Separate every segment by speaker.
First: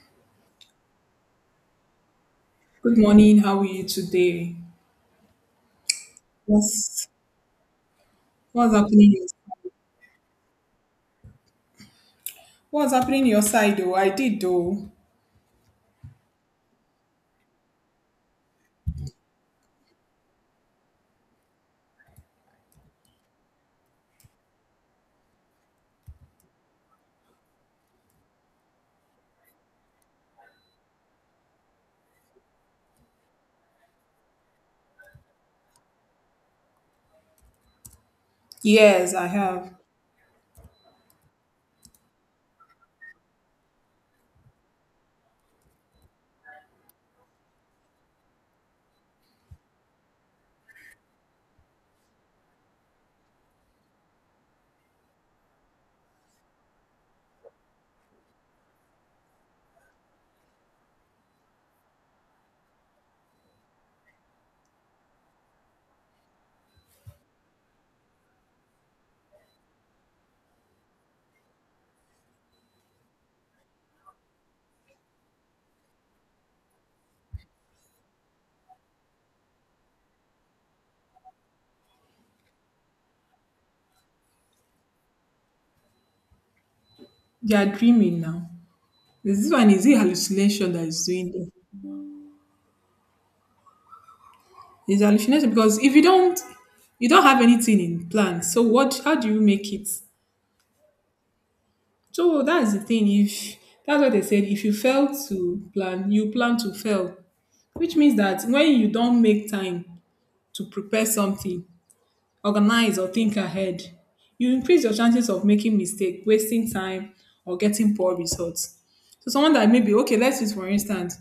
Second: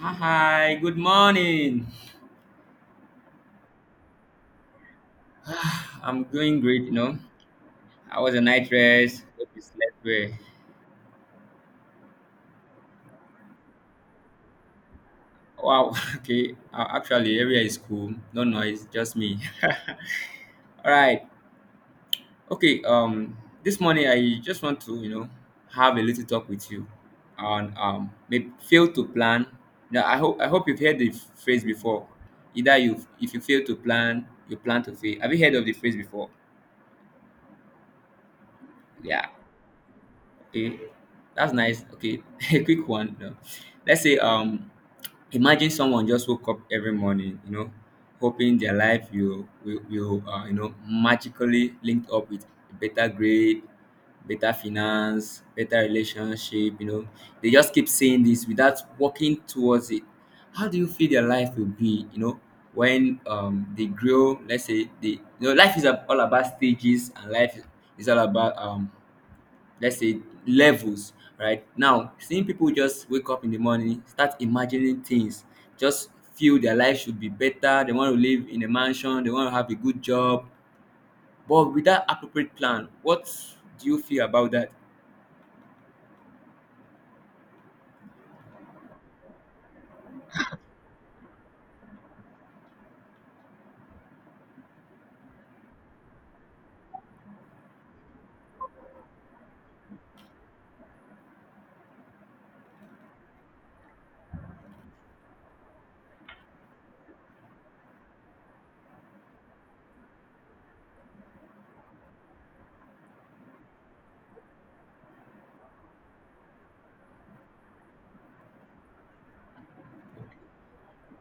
Speaker 1: Hi, good morning.
Speaker 2: Good morning. How are you today?
Speaker 1: I'm doing great, you
Speaker 2: What's
Speaker 1: know. I was a night
Speaker 2: what's happening?
Speaker 1: rest. Hope you slept well.
Speaker 2: What's happening in your side, though? I did, though.
Speaker 1: Wow, okay. Actually, area is cool. No noise, just me. All right. Okay, this morning I just want to have a little talk with you on maybe fail to plan. Now, I hope you've heard the phrase before. Either you if you fail to plan, you plan to fail. Have you heard of the phrase before?
Speaker 2: Yes,
Speaker 1: Yeah.
Speaker 2: I have.
Speaker 1: Okay, that's nice. Okay, a quick one. You Let's say imagine someone just woke up every morning, hoping their life will magically linked up with a better grade, better finance, better relationship. They just keep saying this without working towards it. How do you feel their life will be when they grow? Let's say they you know life is all about stages, and life is all about let's say levels. Right now, seeing people just wake up in the morning, start imagining things, just feel their life should be better, they want to live in a mansion, they want to have a good job, but without appropriate plan, what do you feel about that?
Speaker 2: They are dreaming now. Is this one? Is it hallucination that is doing them? It's hallucination because if you don't, you don't have anything in plan. So what? How do you make it? So that's the thing. If that's what they said, if you fail to plan, you plan to fail, which means that when you don't make time to prepare something, organize or think ahead. You increase your chances of making mistake, wasting time, or getting poor results. So someone that maybe, okay, let's use for instance,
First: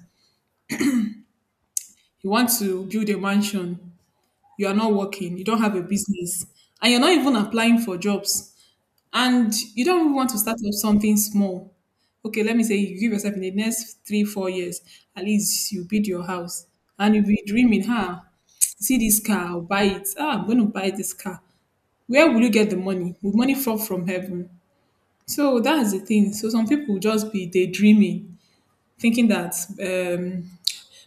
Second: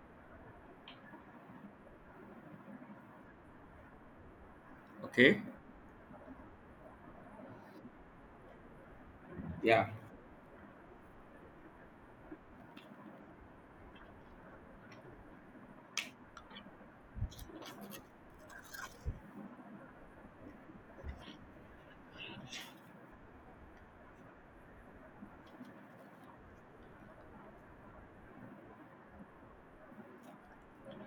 Speaker 2: you want to build a mansion, you are not working,
Speaker 1: Okay.
Speaker 2: you don't have a business, and you're not even applying for jobs, and you
Speaker 1: Yeah.
Speaker 2: don't even want to start up something small. Okay, let me say you give yourself in the next 3, 4 years, at least you build your house. And you'll be dreaming, huh? See this car, I'll buy it. Ah, I'm going to buy this car. Where will you get the money? Will money fall from heaven? So that's the thing. So some people will just be daydreaming, thinking that um,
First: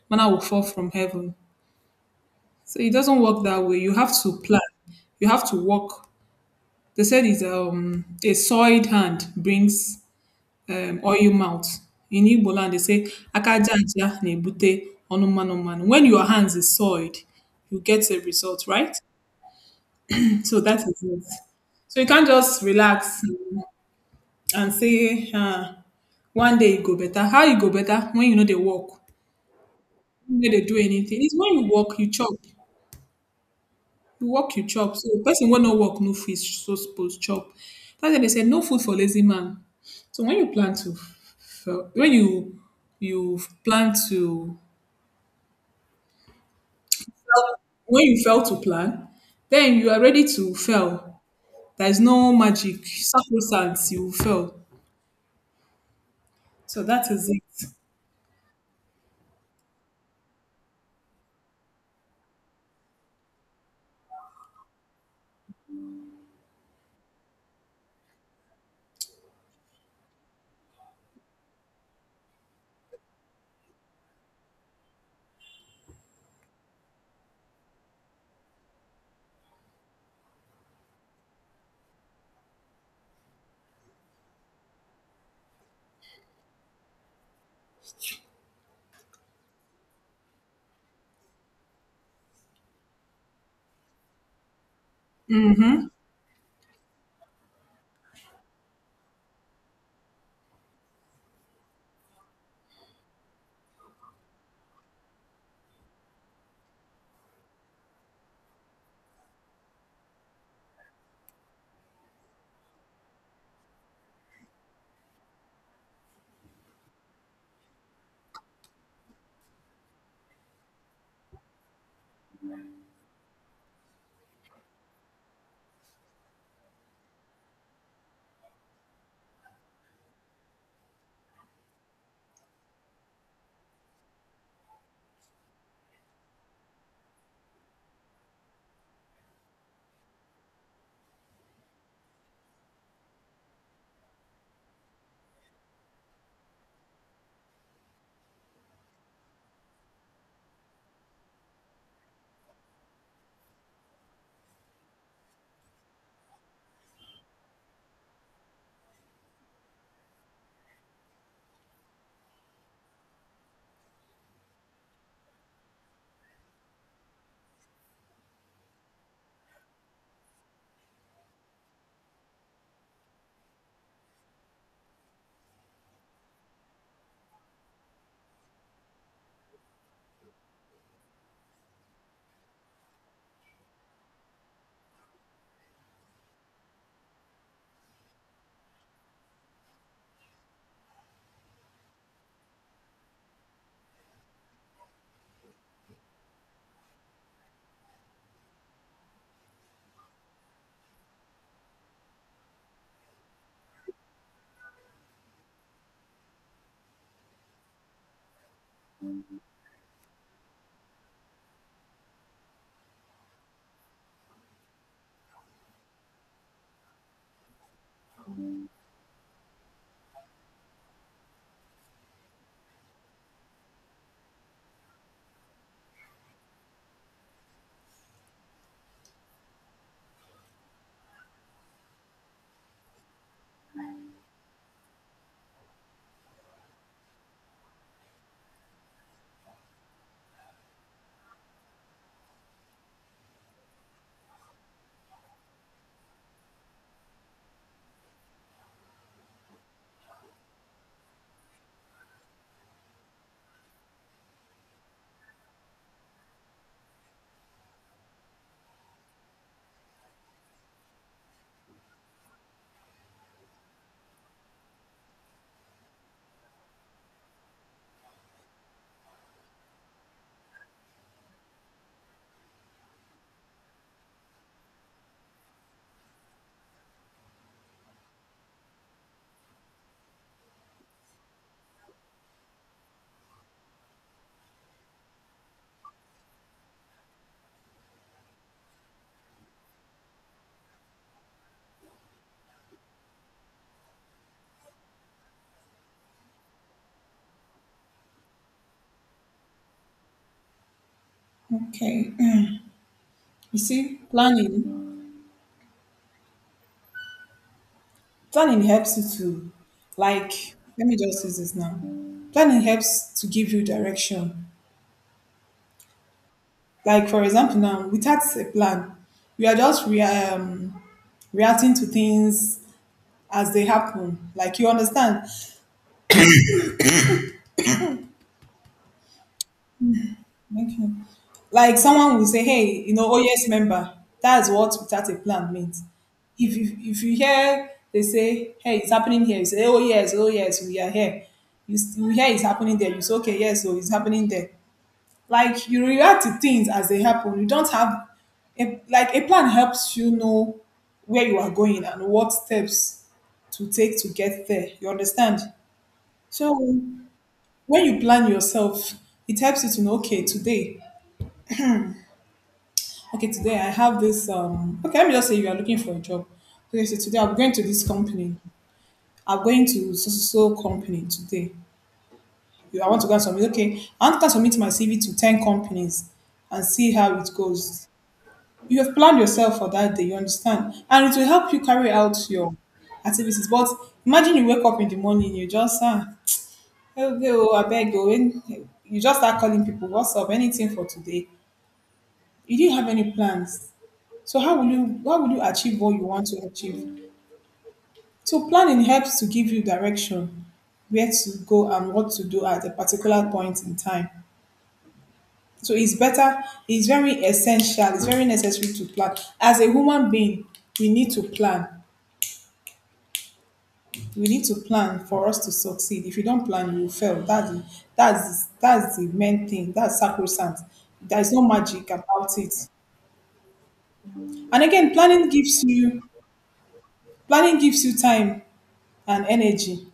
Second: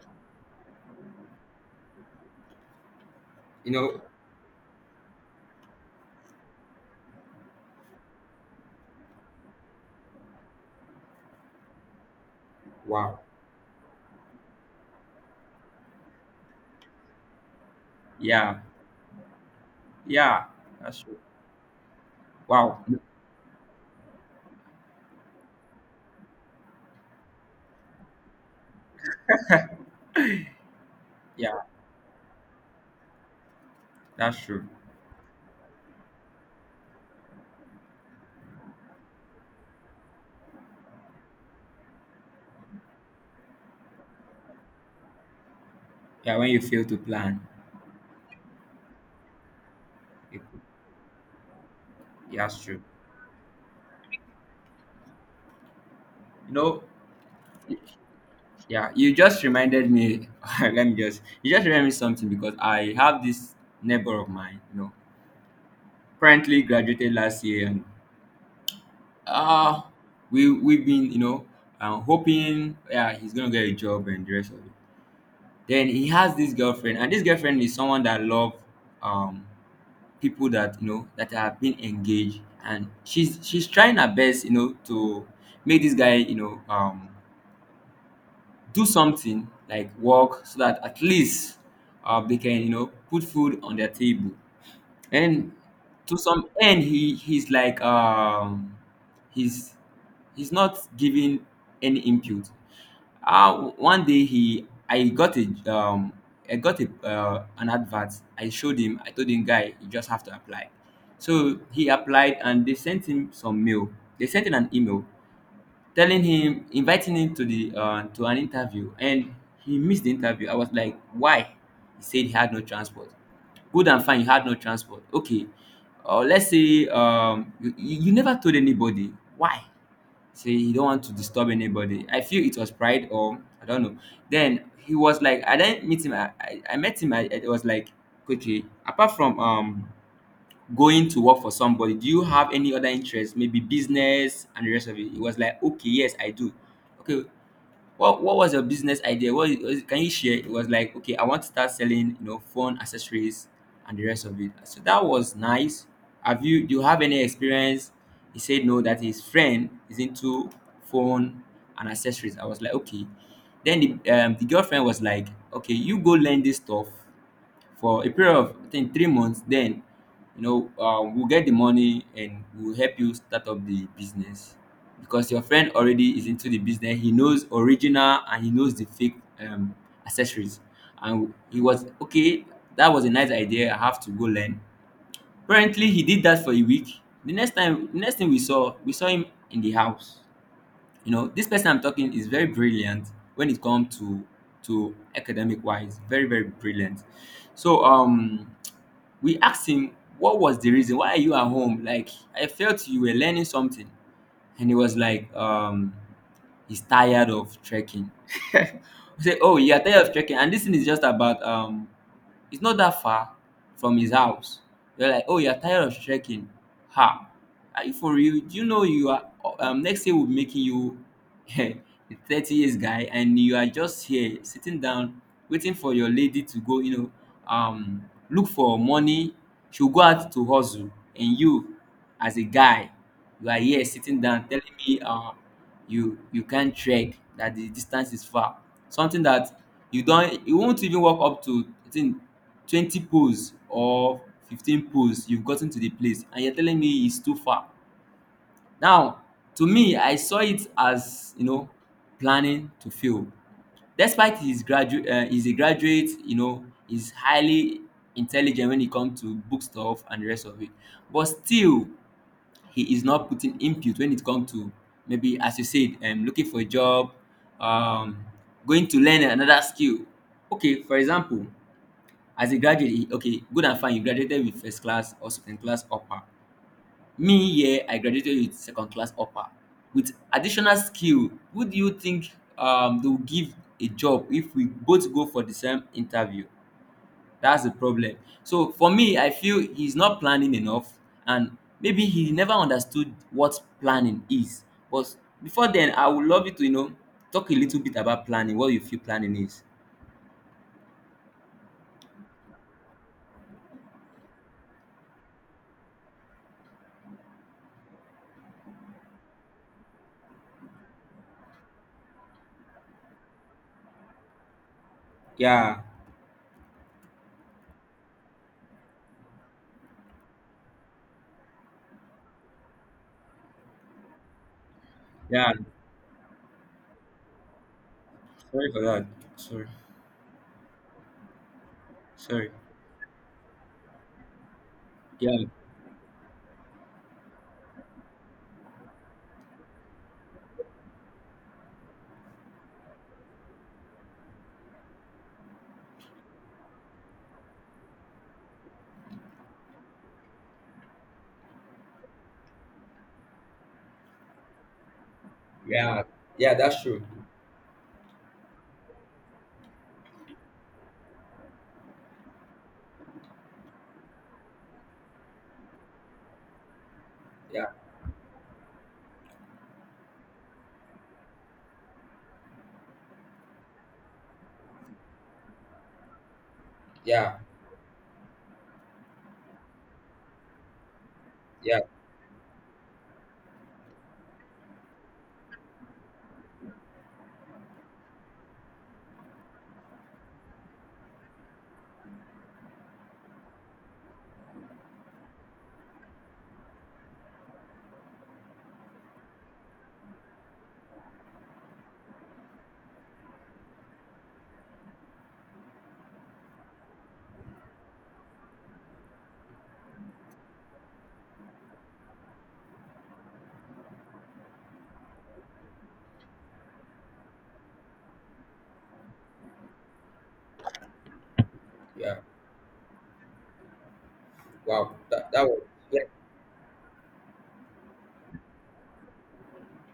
Speaker 2: manna will fall from heaven. So it doesn't work that
Speaker 1: You
Speaker 2: way. You
Speaker 1: know,
Speaker 2: have to plan. You have to work. They said is a soiled hand brings oil mouth. In Igbo land, they say
Speaker 1: wow.
Speaker 2: akaja aja na-ebute ọnụ mmanụ mmanụ. When your hands is soiled, you get a
Speaker 1: Yeah,
Speaker 2: result, right?
Speaker 1: yeah,
Speaker 2: So that
Speaker 1: that's
Speaker 2: is
Speaker 1: true.
Speaker 2: it. So you can't just
Speaker 1: Wow.
Speaker 2: relax and say, huh, one day you go better. How you go better when you know they work, you no dey do anything? It's when
Speaker 1: Yeah,
Speaker 2: you work, you chop. You
Speaker 1: that's
Speaker 2: work,
Speaker 1: true.
Speaker 2: you chop. So person wey no work no fish. So suppose chop. That's why they say no food for lazy man. So when you fel when you you plan to
Speaker 1: Yeah, when you fail to plan
Speaker 2: when you fail to plan, then you are ready
Speaker 1: it.
Speaker 2: to fail. There is no
Speaker 1: Yeah, that's true,
Speaker 2: magic, sacrosanct, you will fail.
Speaker 1: you know.
Speaker 2: So that is it.
Speaker 1: Yeah, you just reminded me. let me just. You just reminded me something because I have this neighbor of mine. Currently graduated last year, and uh we've been hoping yeah he's gonna get a job and the rest of it. Then he has this girlfriend, and this girlfriend is someone that love um people that you know that have been engaged, and she's trying her best you know to make this guy do something like work, so that at least they can you know put food on their table. And to some end he he's like he's he's not giving any input. One day he I got a I got a an advert. I showed him, I told him, guy, you just have to apply. So he applied, and they sent him some mail. They sent him an email telling him, inviting him to the to an interview, and he missed the interview. I was like, why? He said he had no transport. Good and fine, you had no transport. Okay, or let's say you never told anybody why? Say you don't want to disturb anybody. I feel it was pride or I don't know. Then he was like, I didn't meet him I met him. I was like, okay, apart from going to work for somebody, do you have any other interests, maybe business and the rest of it? It was like, okay, yes, I do. Okay, what was your business idea? Can you share? It was like, okay, I want to start selling, you know, phone accessories and the rest of it. So that was nice. Have you do you have any experience? He said no, that his friend is into phone and accessories. I was like, okay. Then the girlfriend was like, okay, you go learn this stuff for a period of I think 3 months. Then, you know, we'll get the money and we'll help you start up the business, because your friend already is into the business. He knows original and he knows the fake accessories. And he was okay. That was a nice idea. I have to go learn. Apparently, he did that for a week. Next thing we saw him in the house. You know, this person I'm talking is very brilliant when it comes to academic wise. Very brilliant. So we asked him what was the reason. Why are you at home? Like I felt you were learning something. And he was like, he's tired of trekking. We said, oh, you are tired of trekking. And this thing is just about it's not that far from his house. You're like, oh, you're tired of trekking. Ha! Are you for real? Do you know you are? Next year will be making you a 30 years guy, and you are just here sitting down, waiting for your lady to go. You know, look for money. She'll go out to hustle, and you, as a guy, you are here sitting down telling me you can't trek that the distance is far. Something that you won't even walk up to I think 20 poles or 15 poles, you've gotten to the place and you're telling me it's too far. Now, to me, I saw it as you know planning to fail. Despite his graduate he's a graduate, you know, he's highly intelligent when it comes to book stuff and the rest of it. But still he is not putting input when it comes to maybe, as you said, looking for a job, um, going to learn another skill. Okay, for example, as a graduate okay, good and fine, you graduated with first class or second class upper. Me, yeah, I graduated with second class upper with additional skill. Who do you think they will give a job if we both go for the same interview? That's the problem. So for me, I feel he's not planning enough, and maybe he never understood what planning is. But before then, I would love you to you know talk a little bit about planning. What you feel planning is?
Speaker 2: Okay. You see, planning helps you to, like, let me just use this now. Planning helps to give you direction.
Speaker 1: Yeah,
Speaker 2: Like, for example, now, without a plan, you are just reacting to things as they happen. Like, you understand?
Speaker 1: yeah. Sorry for that. Sorry,
Speaker 2: Okay. Like, someone will say,
Speaker 1: sorry.
Speaker 2: hey, you know, oh, yes, member. That's what without a
Speaker 1: Yeah,
Speaker 2: plan means. If you hear they say, hey, it's happening here, you say, oh, yes, oh, yes, we are here. You, you hear it's happening there, you say, okay, yes, so it's happening there. Like you react to things as they happen, you don't have a, like a plan helps you know where you are going and what steps to take to get there, you understand?
Speaker 1: yeah,
Speaker 2: So
Speaker 1: yeah. That's true.
Speaker 2: when you plan yourself, it helps you to know, okay, today, okay, today I have this okay, let me just say you are looking for a job. Okay, so today I'm going to
Speaker 1: Yeah,
Speaker 2: this company, I'm going to so so so company today. I want to go and submit, okay, I want to go and submit my cv to 10 companies and see how it
Speaker 1: yeah,
Speaker 2: goes. You have planned yourself for that day, you understand? And it will help you
Speaker 1: yeah,
Speaker 2: carry out your activities. But imagine you wake up in the morning, you just ah, okay, oh, I beg you, when you just start calling people, what's up, anything for today? You didn't have any plans. So how will you achieve what you want to achieve? So planning helps to give you direction, where to go and what to do at a particular point in time. So it's better, it's very essential, it's very necessary to plan. As a human being, we need to plan we need to plan for us to succeed. If you don't plan, you will fail. That's the, that's the main thing. That's sacrosanct. There's no magic
Speaker 1: yeah.
Speaker 2: about it. And again,
Speaker 1: Wow,
Speaker 2: planning
Speaker 1: that that was
Speaker 2: gives you
Speaker 1: yeah,
Speaker 2: planning gives you time and energy.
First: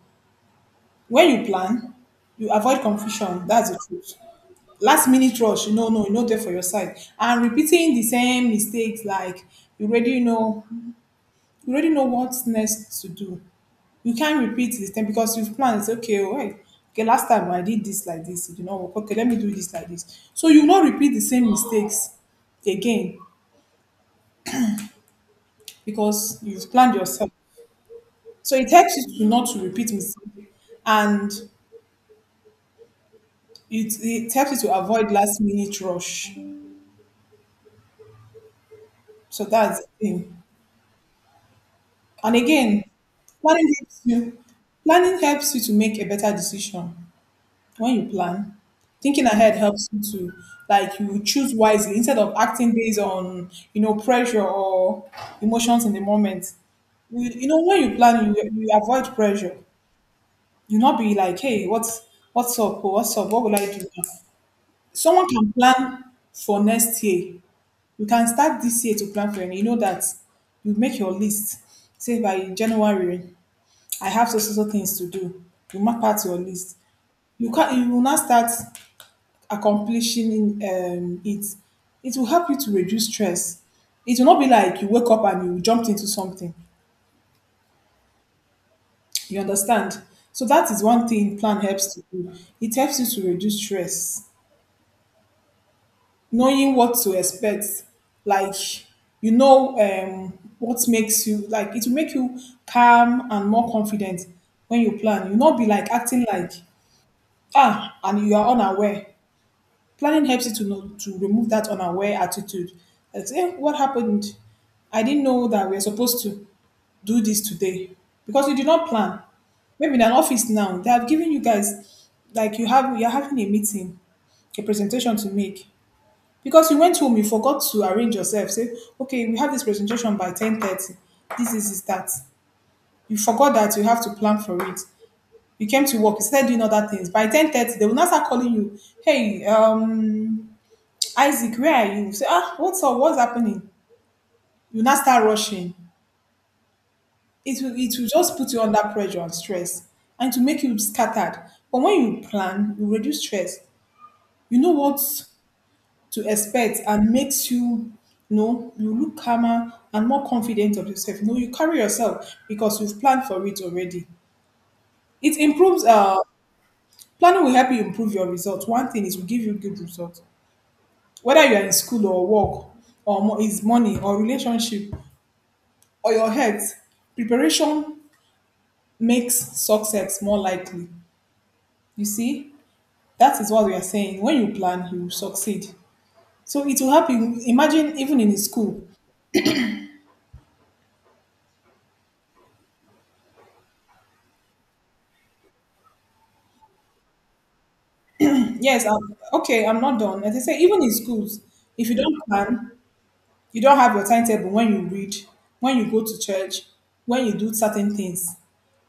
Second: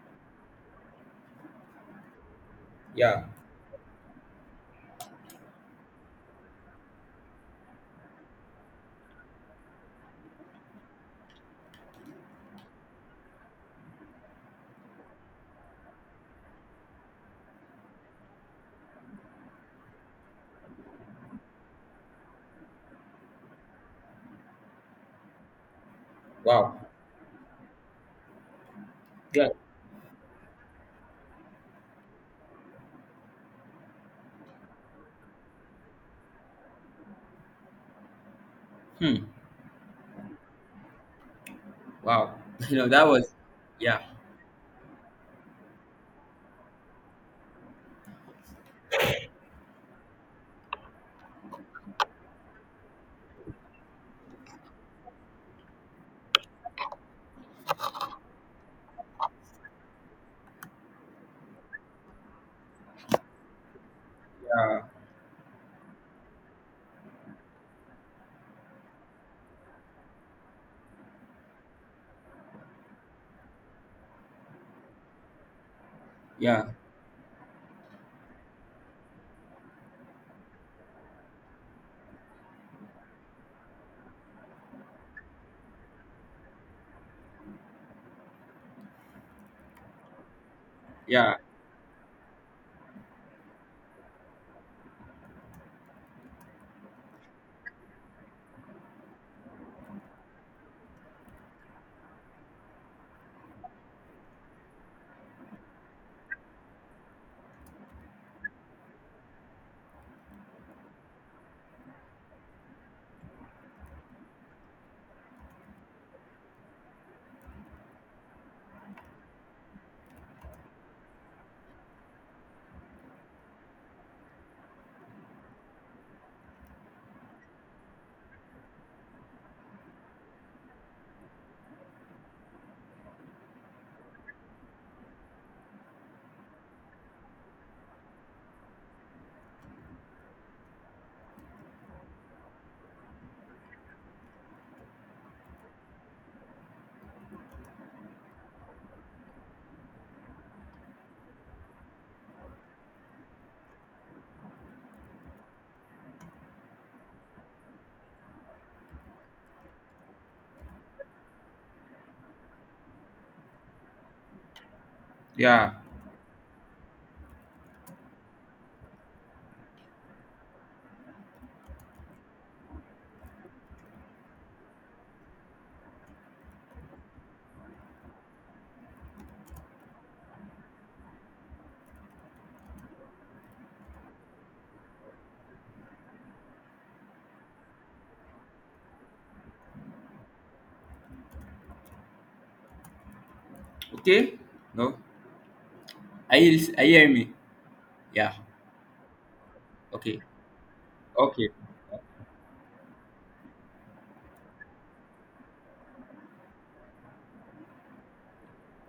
Speaker 2: When you plan, you avoid
Speaker 1: yeah.
Speaker 2: confusion. That's the truth. Last minute rush, no no, you no there for your side, and repeating the same mistakes. Like you already know, you already know what's next to do. You can't repeat this thing because you've planned, say, okay, all right. Okay, last time I did this like this, you know, okay, let me do this like this. So you will not repeat the same mistakes again because you've
Speaker 1: Wow,
Speaker 2: planned yourself. So it helps you to
Speaker 1: yeah.
Speaker 2: not to repeat mistakes, and it helps you to avoid last minute rush.
Speaker 1: Hmm.
Speaker 2: So that's the thing.
Speaker 1: Wow.
Speaker 2: And
Speaker 1: You
Speaker 2: again,
Speaker 1: know that was
Speaker 2: planning helps
Speaker 1: yeah,
Speaker 2: you. Planning helps you to make a better decision. When you plan, thinking ahead helps you to, like, you choose wisely instead of acting based on, you know, pressure or emotions in the moment. You know, when you plan, you avoid pressure. You not be like, hey, what's up, oh, what's up, what will I do now?
Speaker 1: yeah,
Speaker 2: Someone can plan for next year. You can start this year to plan for it. You know that, you make your list, say by January I have so so so things to do. You map out your
Speaker 1: yeah,
Speaker 2: list. You can, you will not start accomplishing um, it, it will help you to reduce stress. It will not be like you wake up and you jumped into something. You understand? So that is one
Speaker 1: yeah,
Speaker 2: thing plan helps to do. It helps you to reduce stress, knowing what to expect. Like, you know, what makes you, like, it will make you calm and more confident when you plan. You'll not be like acting like ah and you are unaware. Planning helps you to know, to remove that unaware attitude. That's, what happened? I didn't know that we are supposed to do this today because you did not plan. Maybe in an office now, they have given you guys like you have you're having a meeting, a presentation to make. Because you went home, you forgot to arrange yourself. Say, okay, we have this presentation by 10:30. This is that. You forgot that you have to plan for it. You came to work, you started doing other things. By 10:30, they will not start calling you. Hey, Isaac, where are you? Say, ah, what's up? What's happening? You now start rushing. It will just put you under pressure and stress, and to make you scattered. But when you plan, you reduce stress. You know what to expect, and makes you, you know, you look calmer and more confident of yourself. You know, you carry yourself because you've planned for it already. It
Speaker 1: yeah.
Speaker 2: improves planning will help you improve your results. One thing is, will give you good results. Whether you are in school or work or is money or relationship or your health. Preparation makes success more likely. You see, that is what we are saying. When you plan, you will succeed. So it will help you. Imagine even in school.
Speaker 1: Okay? No? Are you are you hearing me? Yeah.
Speaker 2: Yes, I'm, okay, I'm not
Speaker 1: Okay.
Speaker 2: done. As I say, even in schools,
Speaker 1: Okay.
Speaker 2: if you don't plan, you don't have your timetable, when you read, when you go to church, when you do certain things.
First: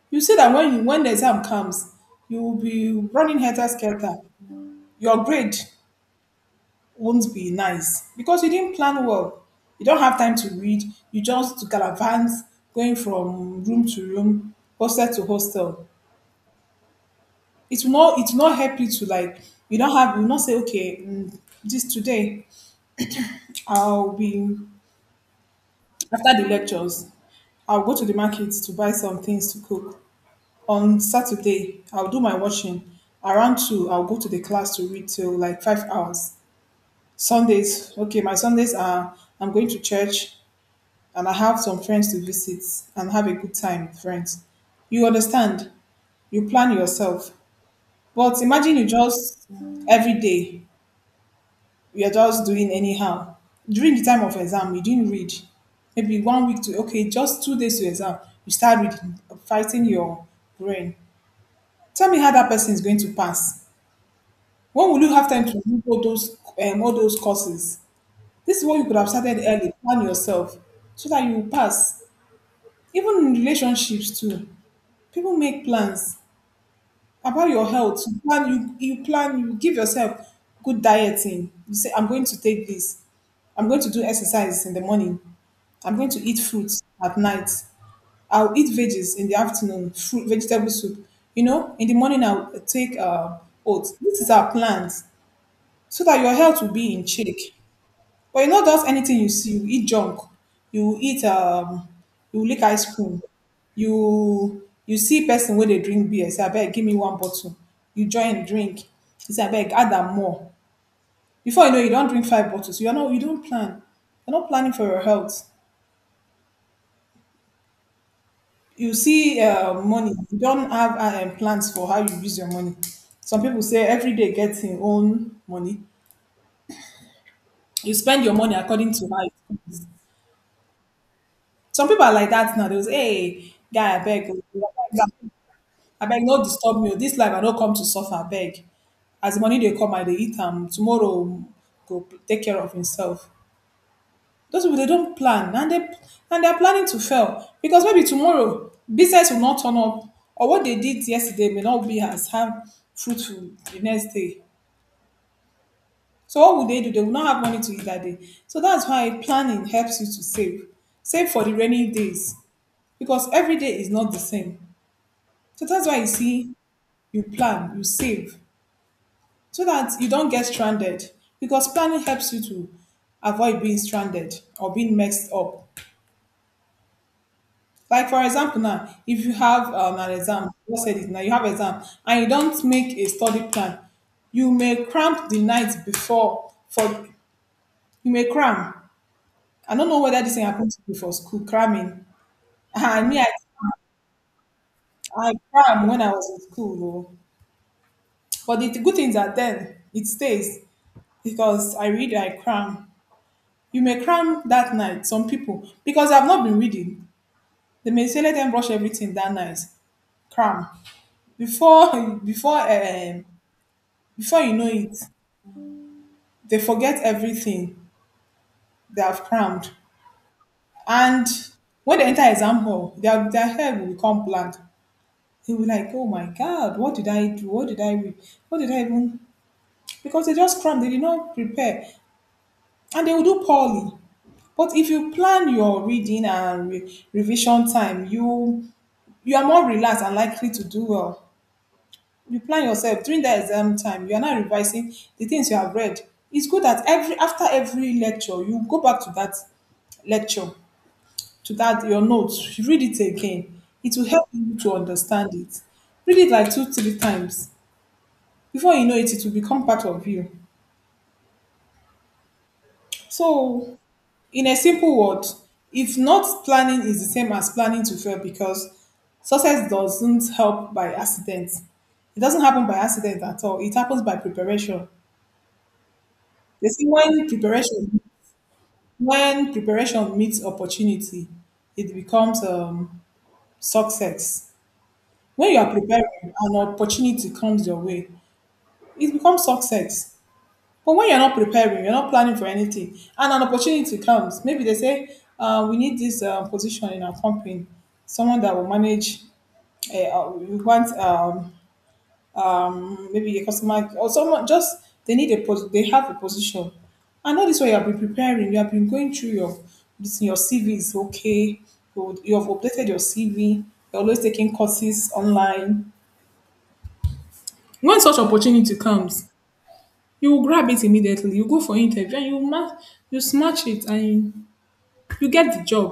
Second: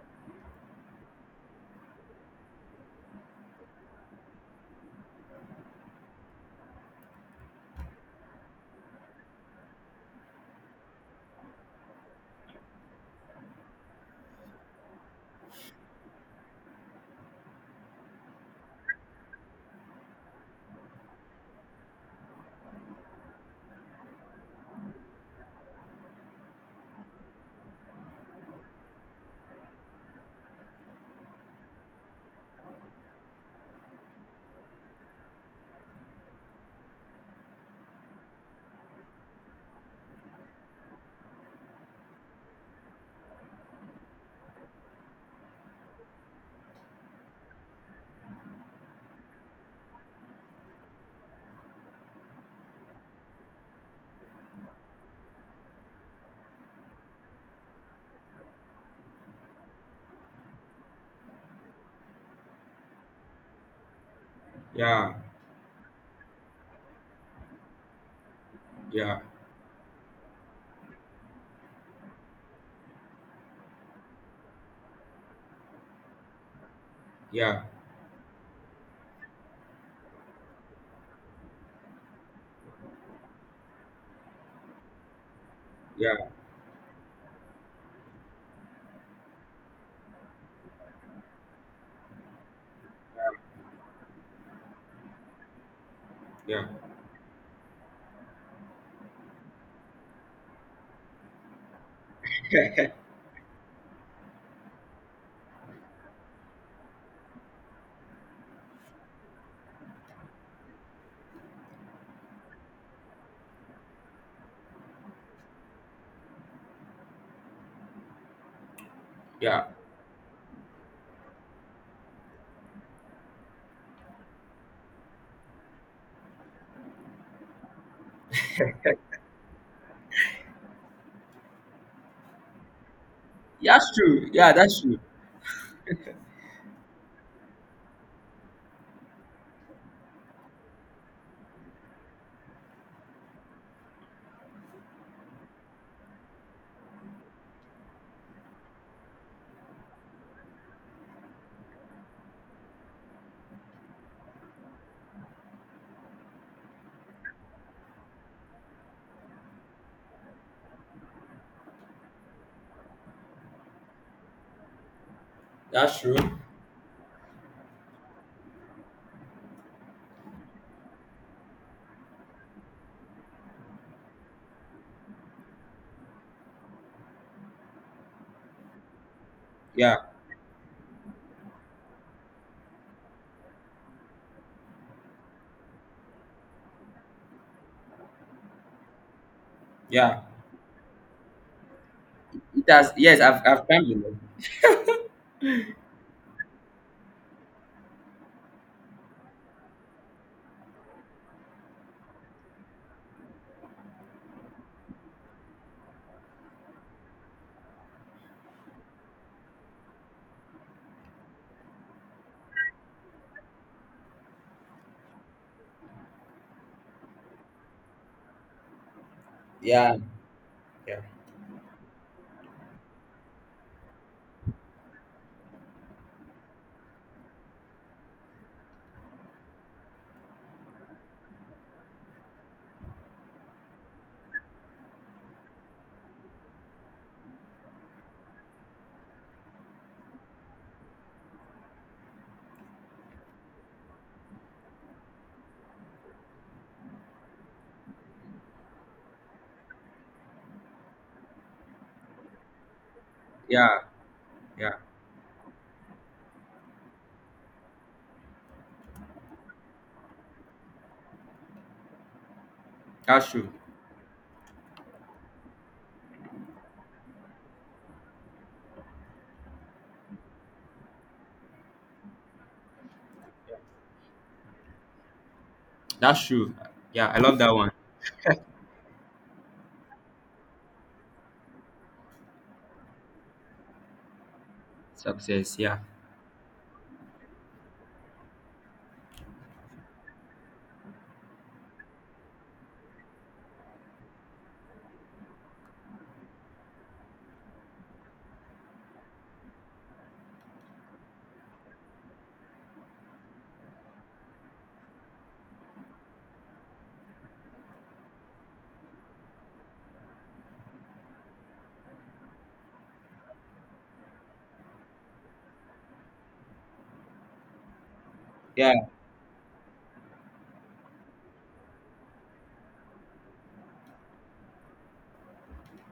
Speaker 2: You see that when you, when the exam comes, you will be running helter skelter. Your grade won't be nice because you didn't plan well. You don't have time to read. You just gallivant going from room to room, hostel to hostel. It will not. It will not help you to, like. You don't have. You will not say okay. This today, I'll be after the lectures. I'll go to the market to buy some things to cook. On Saturday, I'll do my washing. Around 2, I'll go to the class to read till like 5 hours. Sundays, okay, my Sundays are I'm going to church, and I have some friends to visit and have a good time with friends. You understand? You plan yourself. But imagine you just every day you're just doing anyhow. During the time of exam, you didn't read. Maybe 1 week to okay, just 2 days to exam, you start reading, fighting your brain. Tell me how that person is going to pass. When will you
Speaker 1: Yeah.
Speaker 2: have time to do all those all those courses? This is what you could have
Speaker 1: Yeah.
Speaker 2: started early. Plan yourself so that you will pass. Even in relationships too. People make plans about
Speaker 1: Yeah.
Speaker 2: your health. You plan, you plan, you give yourself good dieting. You say, I'm going to take this. I'm going to do exercise in the morning. I'm going to
Speaker 1: Yeah.
Speaker 2: eat fruits at night. I'll eat veggies in the afternoon, fruit, vegetable soup. You know, in the morning I'll take oats. This is our plans so that your health
Speaker 1: Yeah.
Speaker 2: will be in check. But you know just anything you see, you eat junk, you eat you lick ice cream, you see person wey dey drink beer, say abeg give me one bottle, you join drink, you say abeg add am more. Before you know you don drink five bottles, you don't plan, you're not planning for your health. You see
Speaker 1: Yeah.
Speaker 2: money, you don't have plans for how you use your money. Some people say every day get im own money. You spend your money according to how it comes. Some people are like that now. They'll say, hey,
Speaker 1: Yeah, that's
Speaker 2: guy, I
Speaker 1: true.
Speaker 2: beg.
Speaker 1: Yeah, that's true.
Speaker 2: I beg, no disturb me. This life, I don't come to suffer, I beg. As the money they come, I they eat am. Tomorrow, go take care of himself. Those people, they don't plan. And they're planning to fail. Because maybe tomorrow, business will not turn up. Or what they did yesterday may not be as have fruitful the next day. So what would they do? They will not have money to eat that day. So that's why planning helps you to save. Save for the rainy days. Because every day is not the same. So that's why
Speaker 1: That's
Speaker 2: you
Speaker 1: true.
Speaker 2: see, you plan, you save, so that you don't get stranded. Because planning helps you to avoid being stranded or being messed up. Like for example, now if you have
Speaker 1: Yeah.
Speaker 2: an exam, you said it now you have exam, and you don't make a study plan, you may cramp the night before for you may cram. I don't know
Speaker 1: Yeah.
Speaker 2: whether this thing happened to you for school cramming.
Speaker 1: It has,
Speaker 2: I mean,
Speaker 1: yes, I've climbed the mountain.
Speaker 2: I cram when I was in school, though, but the good thing is that then it stays, because I read, I cram. You may cram that night, some people, because I've not been reading. They may say let them brush everything that night, cram. Before before you know it, they forget everything they have crammed.
Speaker 1: Yeah. Yeah.
Speaker 2: And when they enter exam hall, their head will become blank. They will be like, oh my God, what did I do? What did I read? What did I even? Because they just crammed, they did not prepare. And they will do poorly. But if you plan your reading and revision time, you are more relaxed and likely to do well. You plan yourself during the exam time. You are not revising the things you have read. It's good that every after every lecture, you go back to that lecture, to that your notes. You read it again.
Speaker 1: Yeah.
Speaker 2: It will help you to
Speaker 1: Yeah.
Speaker 2: understand it. Read it like two, three times. Before you know it, it will become part of you.
Speaker 1: That's true.
Speaker 2: So, in a simple word, if not planning is the same as planning to fail because success doesn't help by accident. It doesn't happen by accident at all. It happens by preparation.
Speaker 1: That's true.
Speaker 2: You see
Speaker 1: Yeah, I
Speaker 2: when
Speaker 1: love that one.
Speaker 2: preparation when preparation meets opportunity, it becomes success. When
Speaker 1: Success.
Speaker 2: you are
Speaker 1: Yeah.
Speaker 2: preparing, an opportunity comes your way. It becomes success. But when you're not preparing, you're not planning for anything, and an opportunity comes, maybe they say, "We need this position in our company, someone that will manage. We want maybe a customer or someone. Just they need a they have a position. And all this way, you have been preparing. You have been going through your your CV is okay. You have updated your CV. You're always taking courses online. When such
Speaker 1: Yeah.
Speaker 2: opportunity comes, you will grab it immediately. You go for interview and you smash it and you get the job.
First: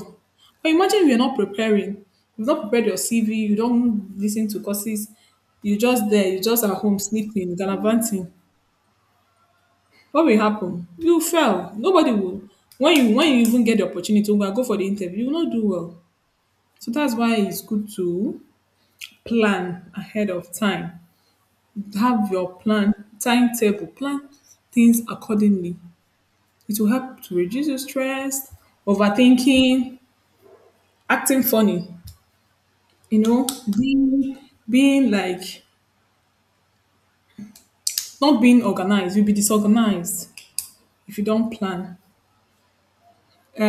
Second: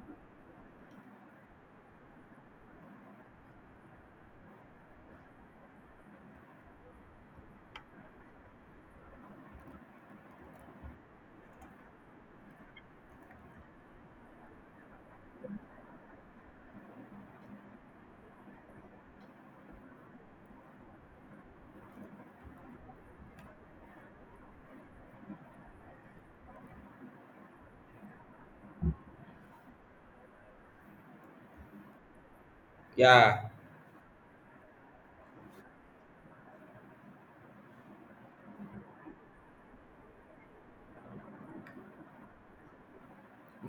Speaker 2: But imagine if you're not preparing, you've not prepared your CV, you don't listen to courses, you just there, you just at home sleeping, gallivanting. What will happen? You fail. Nobody will when you When you even get the opportunity to go for the interview, you will not do well. So that's why it's good to plan ahead of time, have your plan, timetable, plan things accordingly. It will help to reduce your stress, overthinking, acting funny, you know,
Speaker 1: Yeah.
Speaker 2: being, being like not being organized. You'll be disorganized if you don't plan.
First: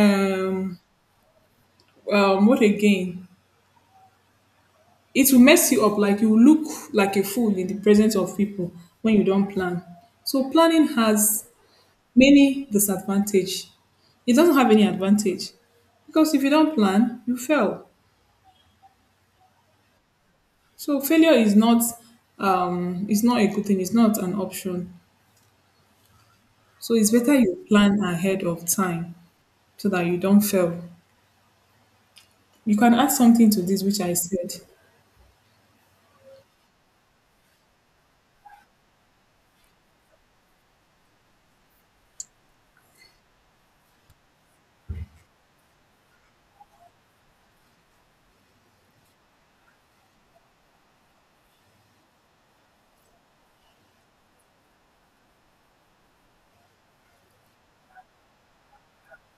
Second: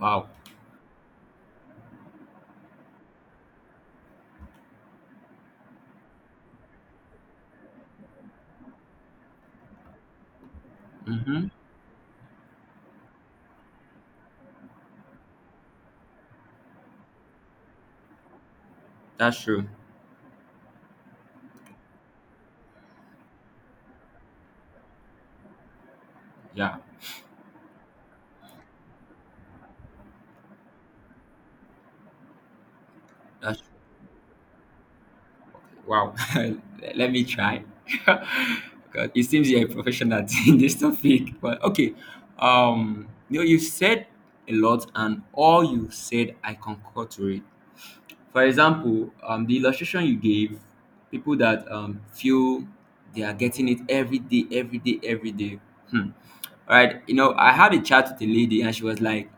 Speaker 1: Wow.
Speaker 2: what again? It will mess you up. Like you look like a fool in the presence of people when you don't plan. So planning has
Speaker 1: Mm-hmm.
Speaker 2: many disadvantage. It doesn't have any advantage because if you don't plan, you fail.
Speaker 1: That's true.
Speaker 2: So failure is not it's not a good thing, it's not an option.
Speaker 1: Yeah.
Speaker 2: So it's better you plan ahead of time so that you don't fail. You can add something
Speaker 1: That's
Speaker 2: to this which I said.
Speaker 1: Wow, let me try. God, it seems you're a professional in this topic, but okay. You know, you've said a lot, and all you said, I concur to it. For example, the illustration you gave, people that feel they are getting it every day, every day, every day. Hmm. All right, you know, I had a chat with a lady, and she was like,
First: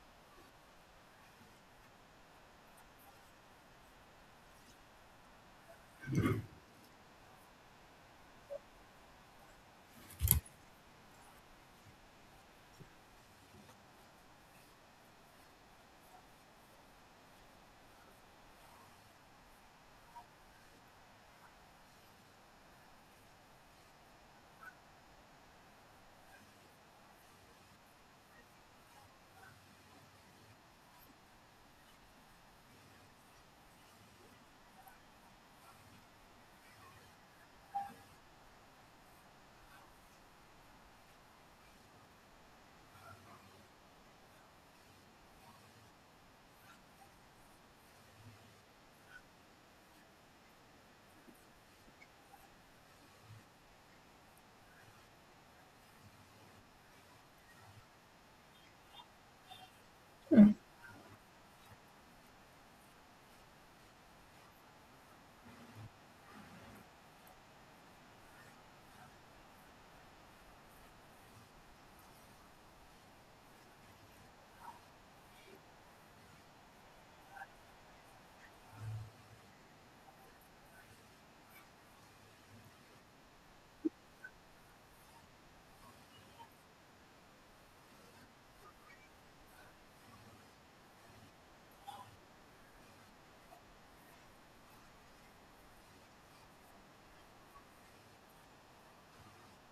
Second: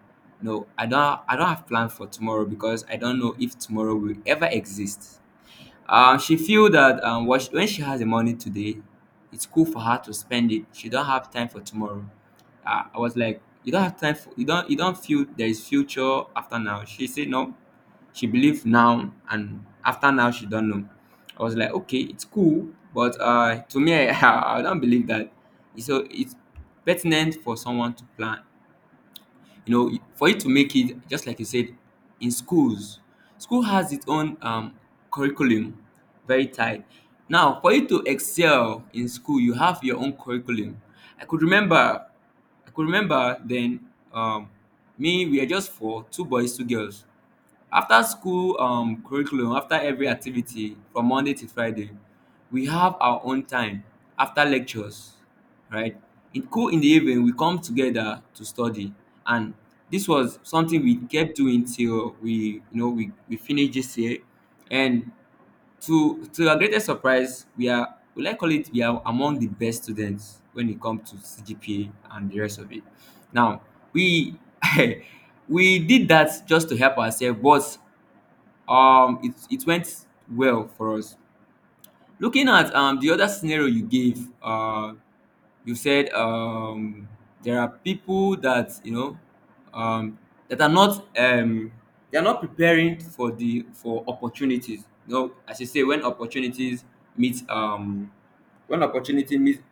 Speaker 1: "No, I don't. I don't have plan for tomorrow because I don't know if tomorrow will ever exist." She feel that when she has the money today, it's cool for her to spend it. She don't have time for tomorrow. I was like, you don't have time for you don't feel there is future after now. She said no. She believe now, and after now she don't know. I was like, okay, it's cool, but to me, I don't believe that. So it's pertinent for someone to plan, you know, for you to make it. Just like you said, in schools, school has its own curriculum, very tight. Now for you to excel in school, you have your own curriculum. i could remember I could remember then, um, me we are just four, two boys two girls. After school curriculum, after every activity from Monday to Friday, we have our own time after lectures, right, in cool in the evening we come together to study. And this was something we kept doing till we you know we finish this year. And to our greatest surprise, we are we like call it we are among the best students when it comes to CGPA and the rest of it. Now we we did that just to help ourselves, but it went well for us. Looking at the other scenario you gave, you said there are people that you know um that are not they are not preparing for the for opportunities, you know, as you say, when opportunities meet when opportunity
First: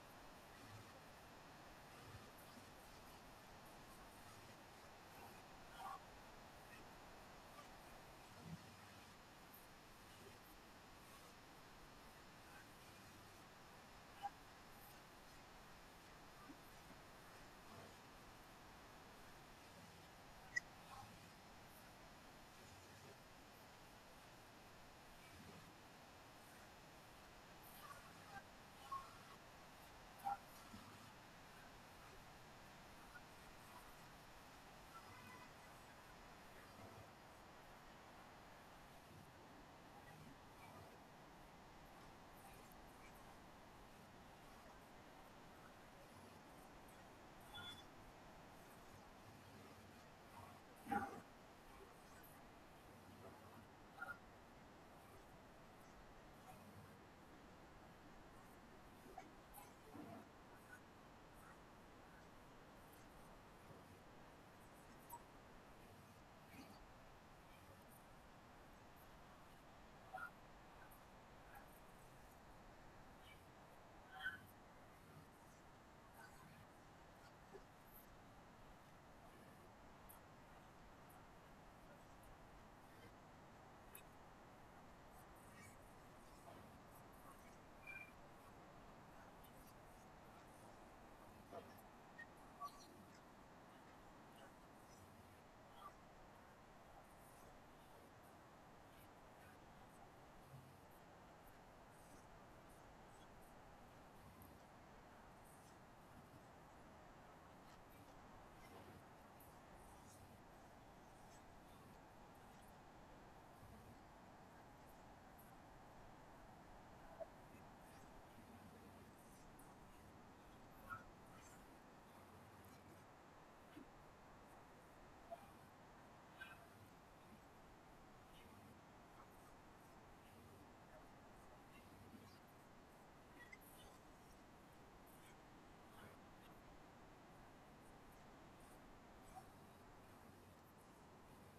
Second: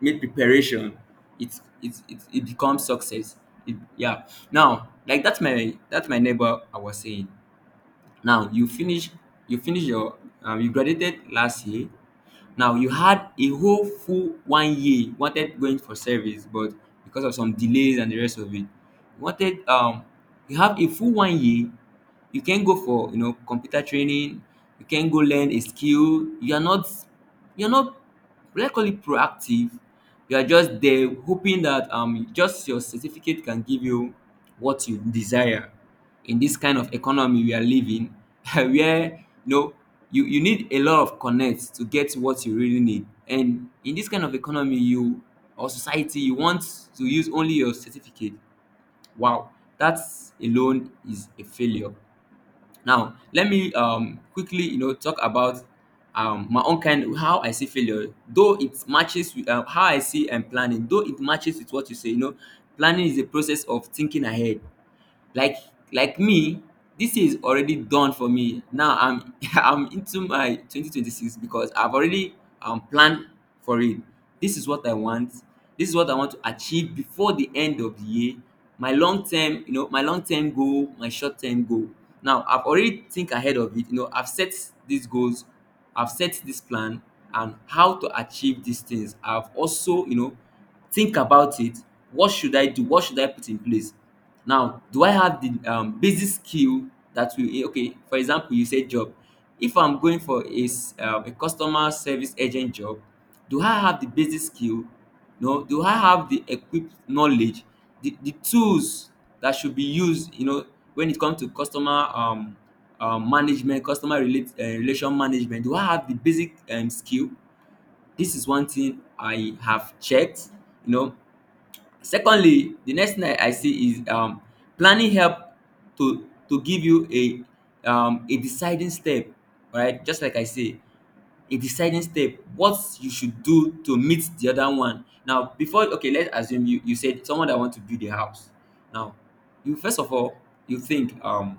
Speaker 1: meet preparation, it becomes success. Yeah. Now, like, that's my neighbor I was saying. Now you finish, you finish your you graduated last year. Now you had a whole full one year, you wanted going for service, but because of some delays and the rest of it, you wanted you have a full one year. You can go for you know computer training, you can go learn a skill. You are Not, let's call it proactive. You are just there hoping that just your certificate can give you what you desire in this kind of economy we are living where you know you need a lot of connects to get what you really need. And in this kind of economy you, or society, you want to use only your certificate. Wow, that alone is a failure. Now let me quickly talk about my own kind, how I see failure, though it matches with how I see and planning, though it matches with what you say. Planning is a process of thinking ahead. like like me, this year is already done for me. Now I'm I'm into my 2026 because I've already planned for it. This is what I want. This is what I want to achieve before the end of the year. My long term, my long term goal, my short term goal. Now I've already think ahead of it. I've set these goals, I've set this plan, and how to achieve these things I've also think about it. What should I do, what should I put in place? Now, do I have the basic skill that will okay? For example, you said job. If I'm going for a, a customer service agent job, do I have the basic skill? No, do I have the equipped knowledge, the tools that should be used? When it comes to customer management, customer relation management, do I have the basic skill? This is one thing I have checked. You know, secondly, the next thing I see is planning help to give you a deciding step, right? Just like I say, a deciding step, what you should do to meet the other one. Now, before, okay, let's assume you said someone that want to build a house. Now you first of all, you think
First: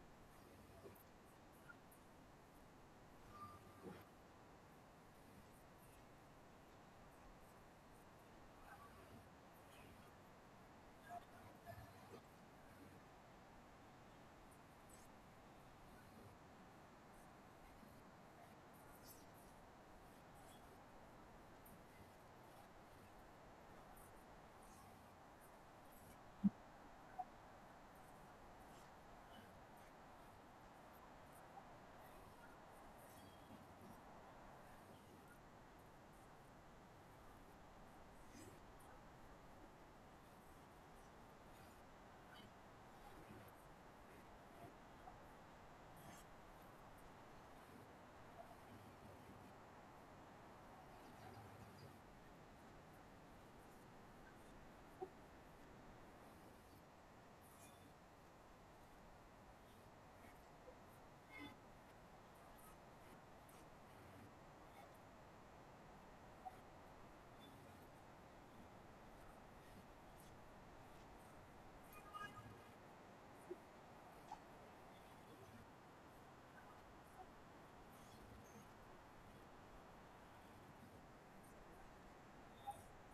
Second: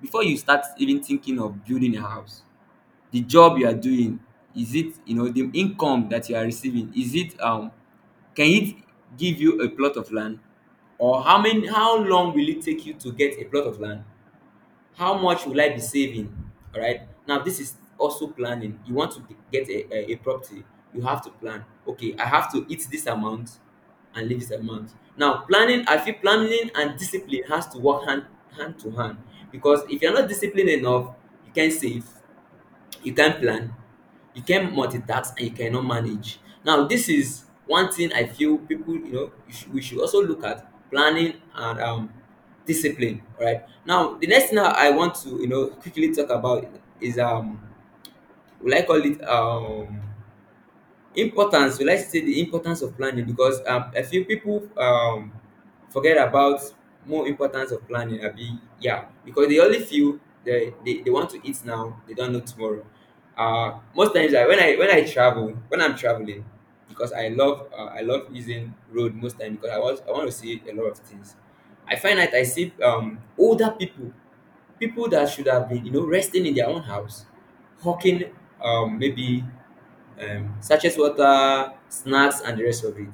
Speaker 1: before you start even thinking of building a house, the job you are doing, is it, the income that you are receiving, is it can it give you a plot of land? Or how many, how long will it take you to get a plot of land? How much will I be saving? All right, now this is also planning. You want to get a property, you have to plan. Okay, I have to eat this amount and leave this amount. Now planning, I feel planning and discipline has to work hand, hand to hand, because if you're not disciplined enough, you can't save, you can't plan, you can't multitask, and you cannot manage. Now, this is one thing I feel people, we should also look at planning and discipline. All right. Now, the next thing I want to, quickly talk about is will I call it importance, we like to say the importance of planning, because a few people forget about more importance of planning, abi? Yeah, because they only feel they want to eat now, they don't know tomorrow. Most times, like when I travel, when I'm traveling, because I love I love using road most time because I want to see a lot of things, I find that I see older people, people that should have been resting in their own house, hawking maybe sachet water, snacks, and the rest of it.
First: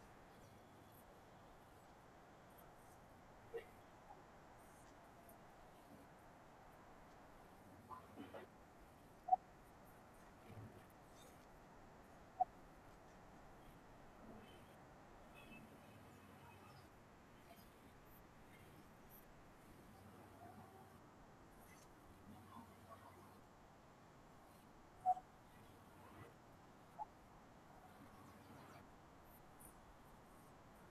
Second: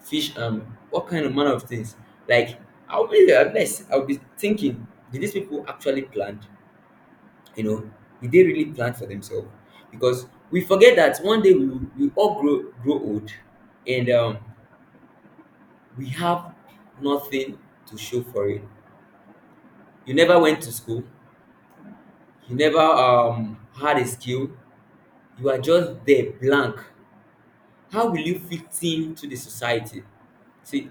Speaker 1: Fish, what kind of manner of things. Like, I'll be thinking, did these people actually plan? You know, did they really plan for themselves? Because we forget that one day we all grow old, and we have nothing to show for it. You never went to school. You never had a skill. You are just there blank. How will you fit in to the society? See,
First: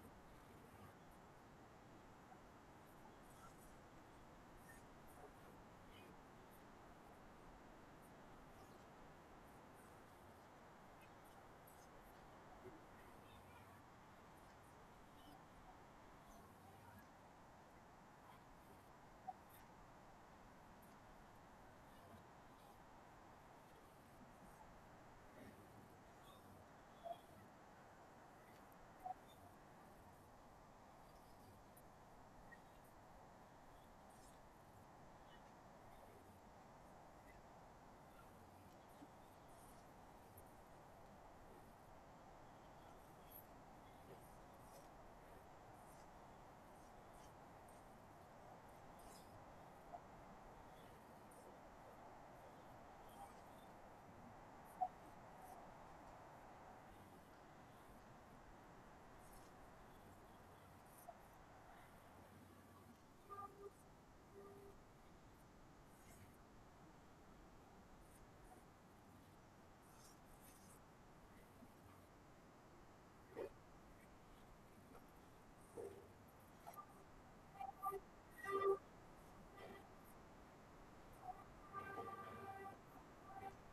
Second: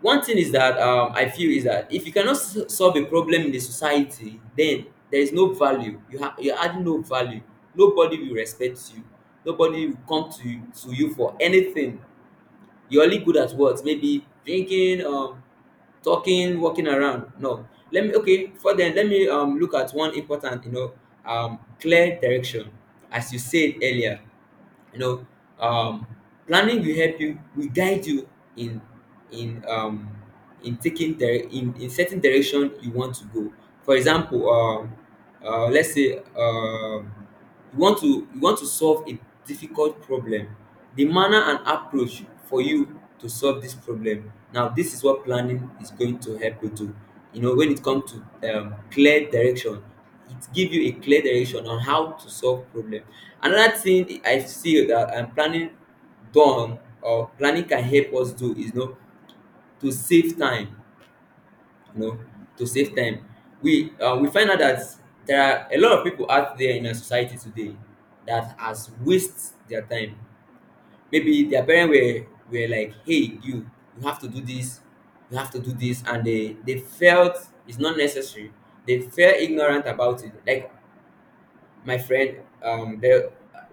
Speaker 1: one thing is that I feel is that if you cannot solve a problem in the society, then there is no value you you add, no value. Nobody will respect you, nobody will come to you, for anything. You're only good at what, maybe drinking, talking, walking around? No, let me, okay, for then let me look at one important, clear direction, as you said earlier. you know um, Planning will help you, will guide you in, in um, in taking in certain direction you want to go. For example let's say you want to, you want to solve a difficult problem. The manner and approach for you to solve this problem, now this is what planning is going to help you do. You know, when it comes to clear direction, it give you a clear direction on how to solve problem. Another thing I feel that planning done, or planning can help us do is, to save time. You know, to save time. We find out that there are a lot of people out there in our society today that has waste their time. Maybe their parents were like, "Hey, you have to do this, you have to do this," and they felt it's not necessary. They felt ignorant about it. Like my friend, there,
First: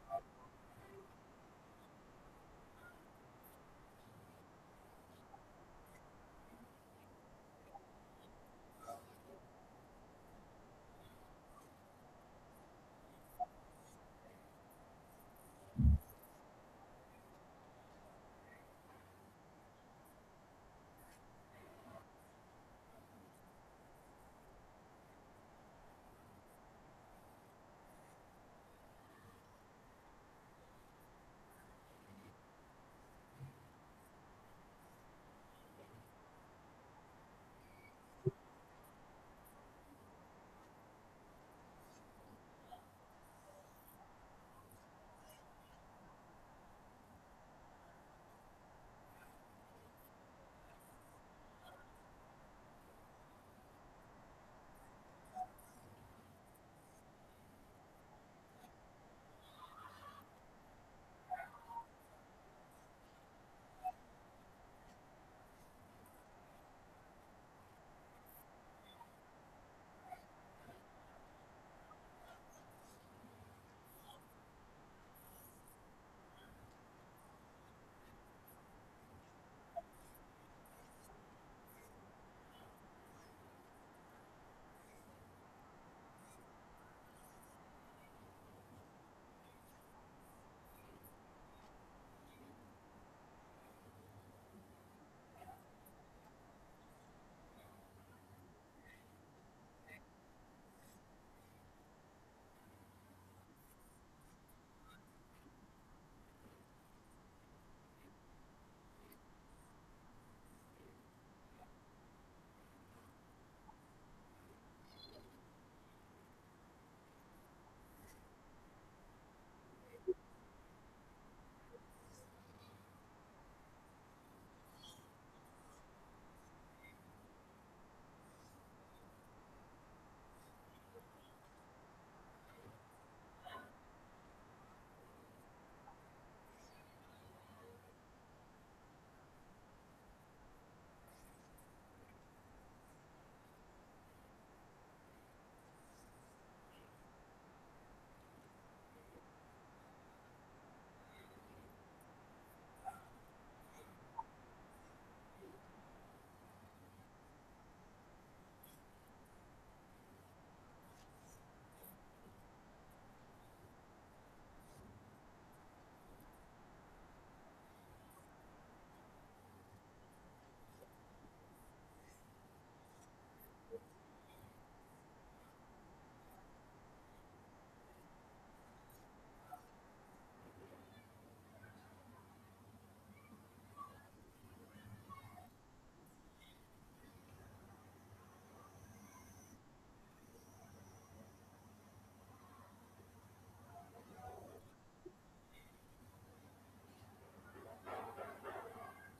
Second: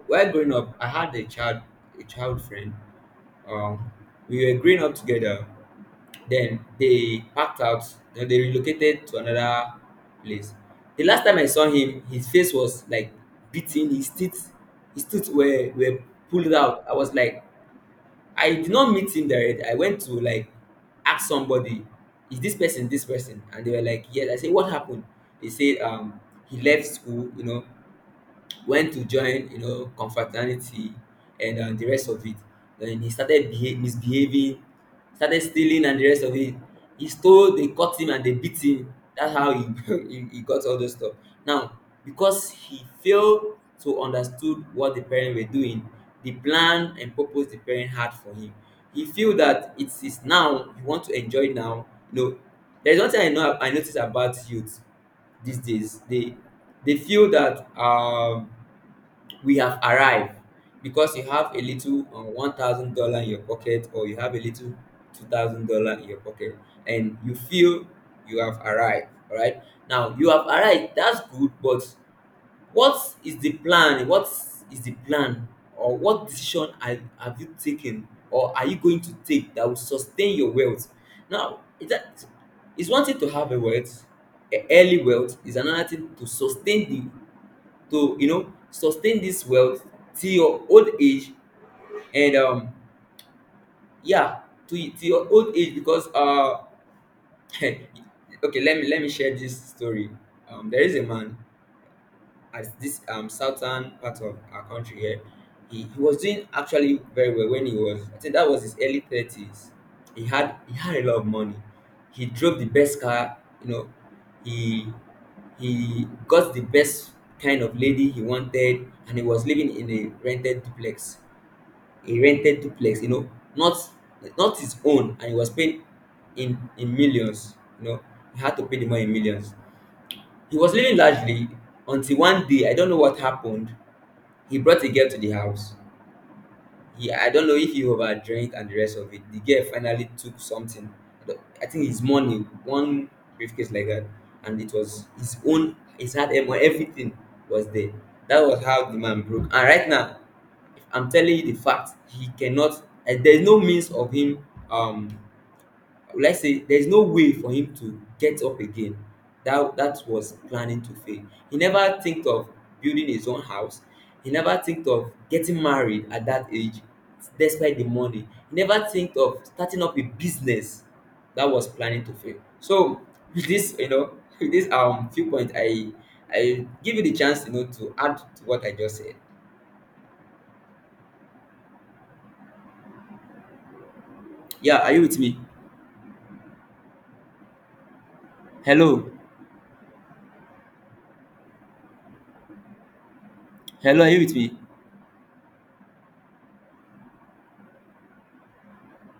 Speaker 1: while growing up, I had a child, a child friend, um we were growing up together, then they packed out, then they relocated to another place. The last time I saw him, his face was like beaten, his teeth, his teeth were pulled out. I was like, I did not meet him directly. I went to like ask somebody, is this person, this person? And they were like yes. I said, what happened? They said he left school, you know, when to join, you know, confraternity, and the rest of it. Then he started misbehaving, started stealing and the rest of it. He stole, they caught him and they beat him. That's how he, he got all those stuff. Now, because he failed to understood what the parents were doing, the plan and purpose the parent had for him. He feel that it is now, you want to enjoy now. No, there is one thing I know, I notice about youth these days. They feel that we have arrived, because you have a little 1,000 dollar in your pocket, or you have a little 2,000 dollar in your pocket, and you feel you have arrived. All right, now you have arrived, that's good, but what is the plan? What is the plan? Or what decision have you taken, or are you going to take, that will sustain your wealth? Now is that, it's one thing to have a wealth, a early wealth, is another thing to sustain, to sustain this wealth till your old age. And yeah, to your old age, because okay, let me share this story. There is a man at this southern part of our country here. He was doing actually very well when he was, I think that was his early thirties. He had a lot of money. He drove the best car, you know, he he got the best kind of lady he wanted, and he was living in a rented duplex. A rented duplex, you know, not, not his own. And he was paid in millions, you know. He had to pay the money in millions. He was living largely until one day, I don't know what happened. He brought a girl to the house. He, I don't know if he overdrank and the rest of it. The girl finally took something. I don't- I think his money, one briefcase like that, and it was his own. His hard earned money, everything was there. That was how the man broke. And right now, I'm telling you the fact. He cannot. There's no means of him um will I say there's no way for him to get up again. That was planning to fail. He never think of building his own house. He never think of getting married at that age, despite the money. He never think of starting up a business. That was planning to fail. So with this, you know, with this few point, I give you the chance, you know, to add to what I just said. Yeah, are you with me? Hello, hello, are you with me?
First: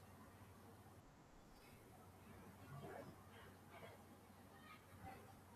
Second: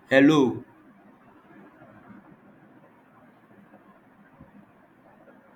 Speaker 1: Hello.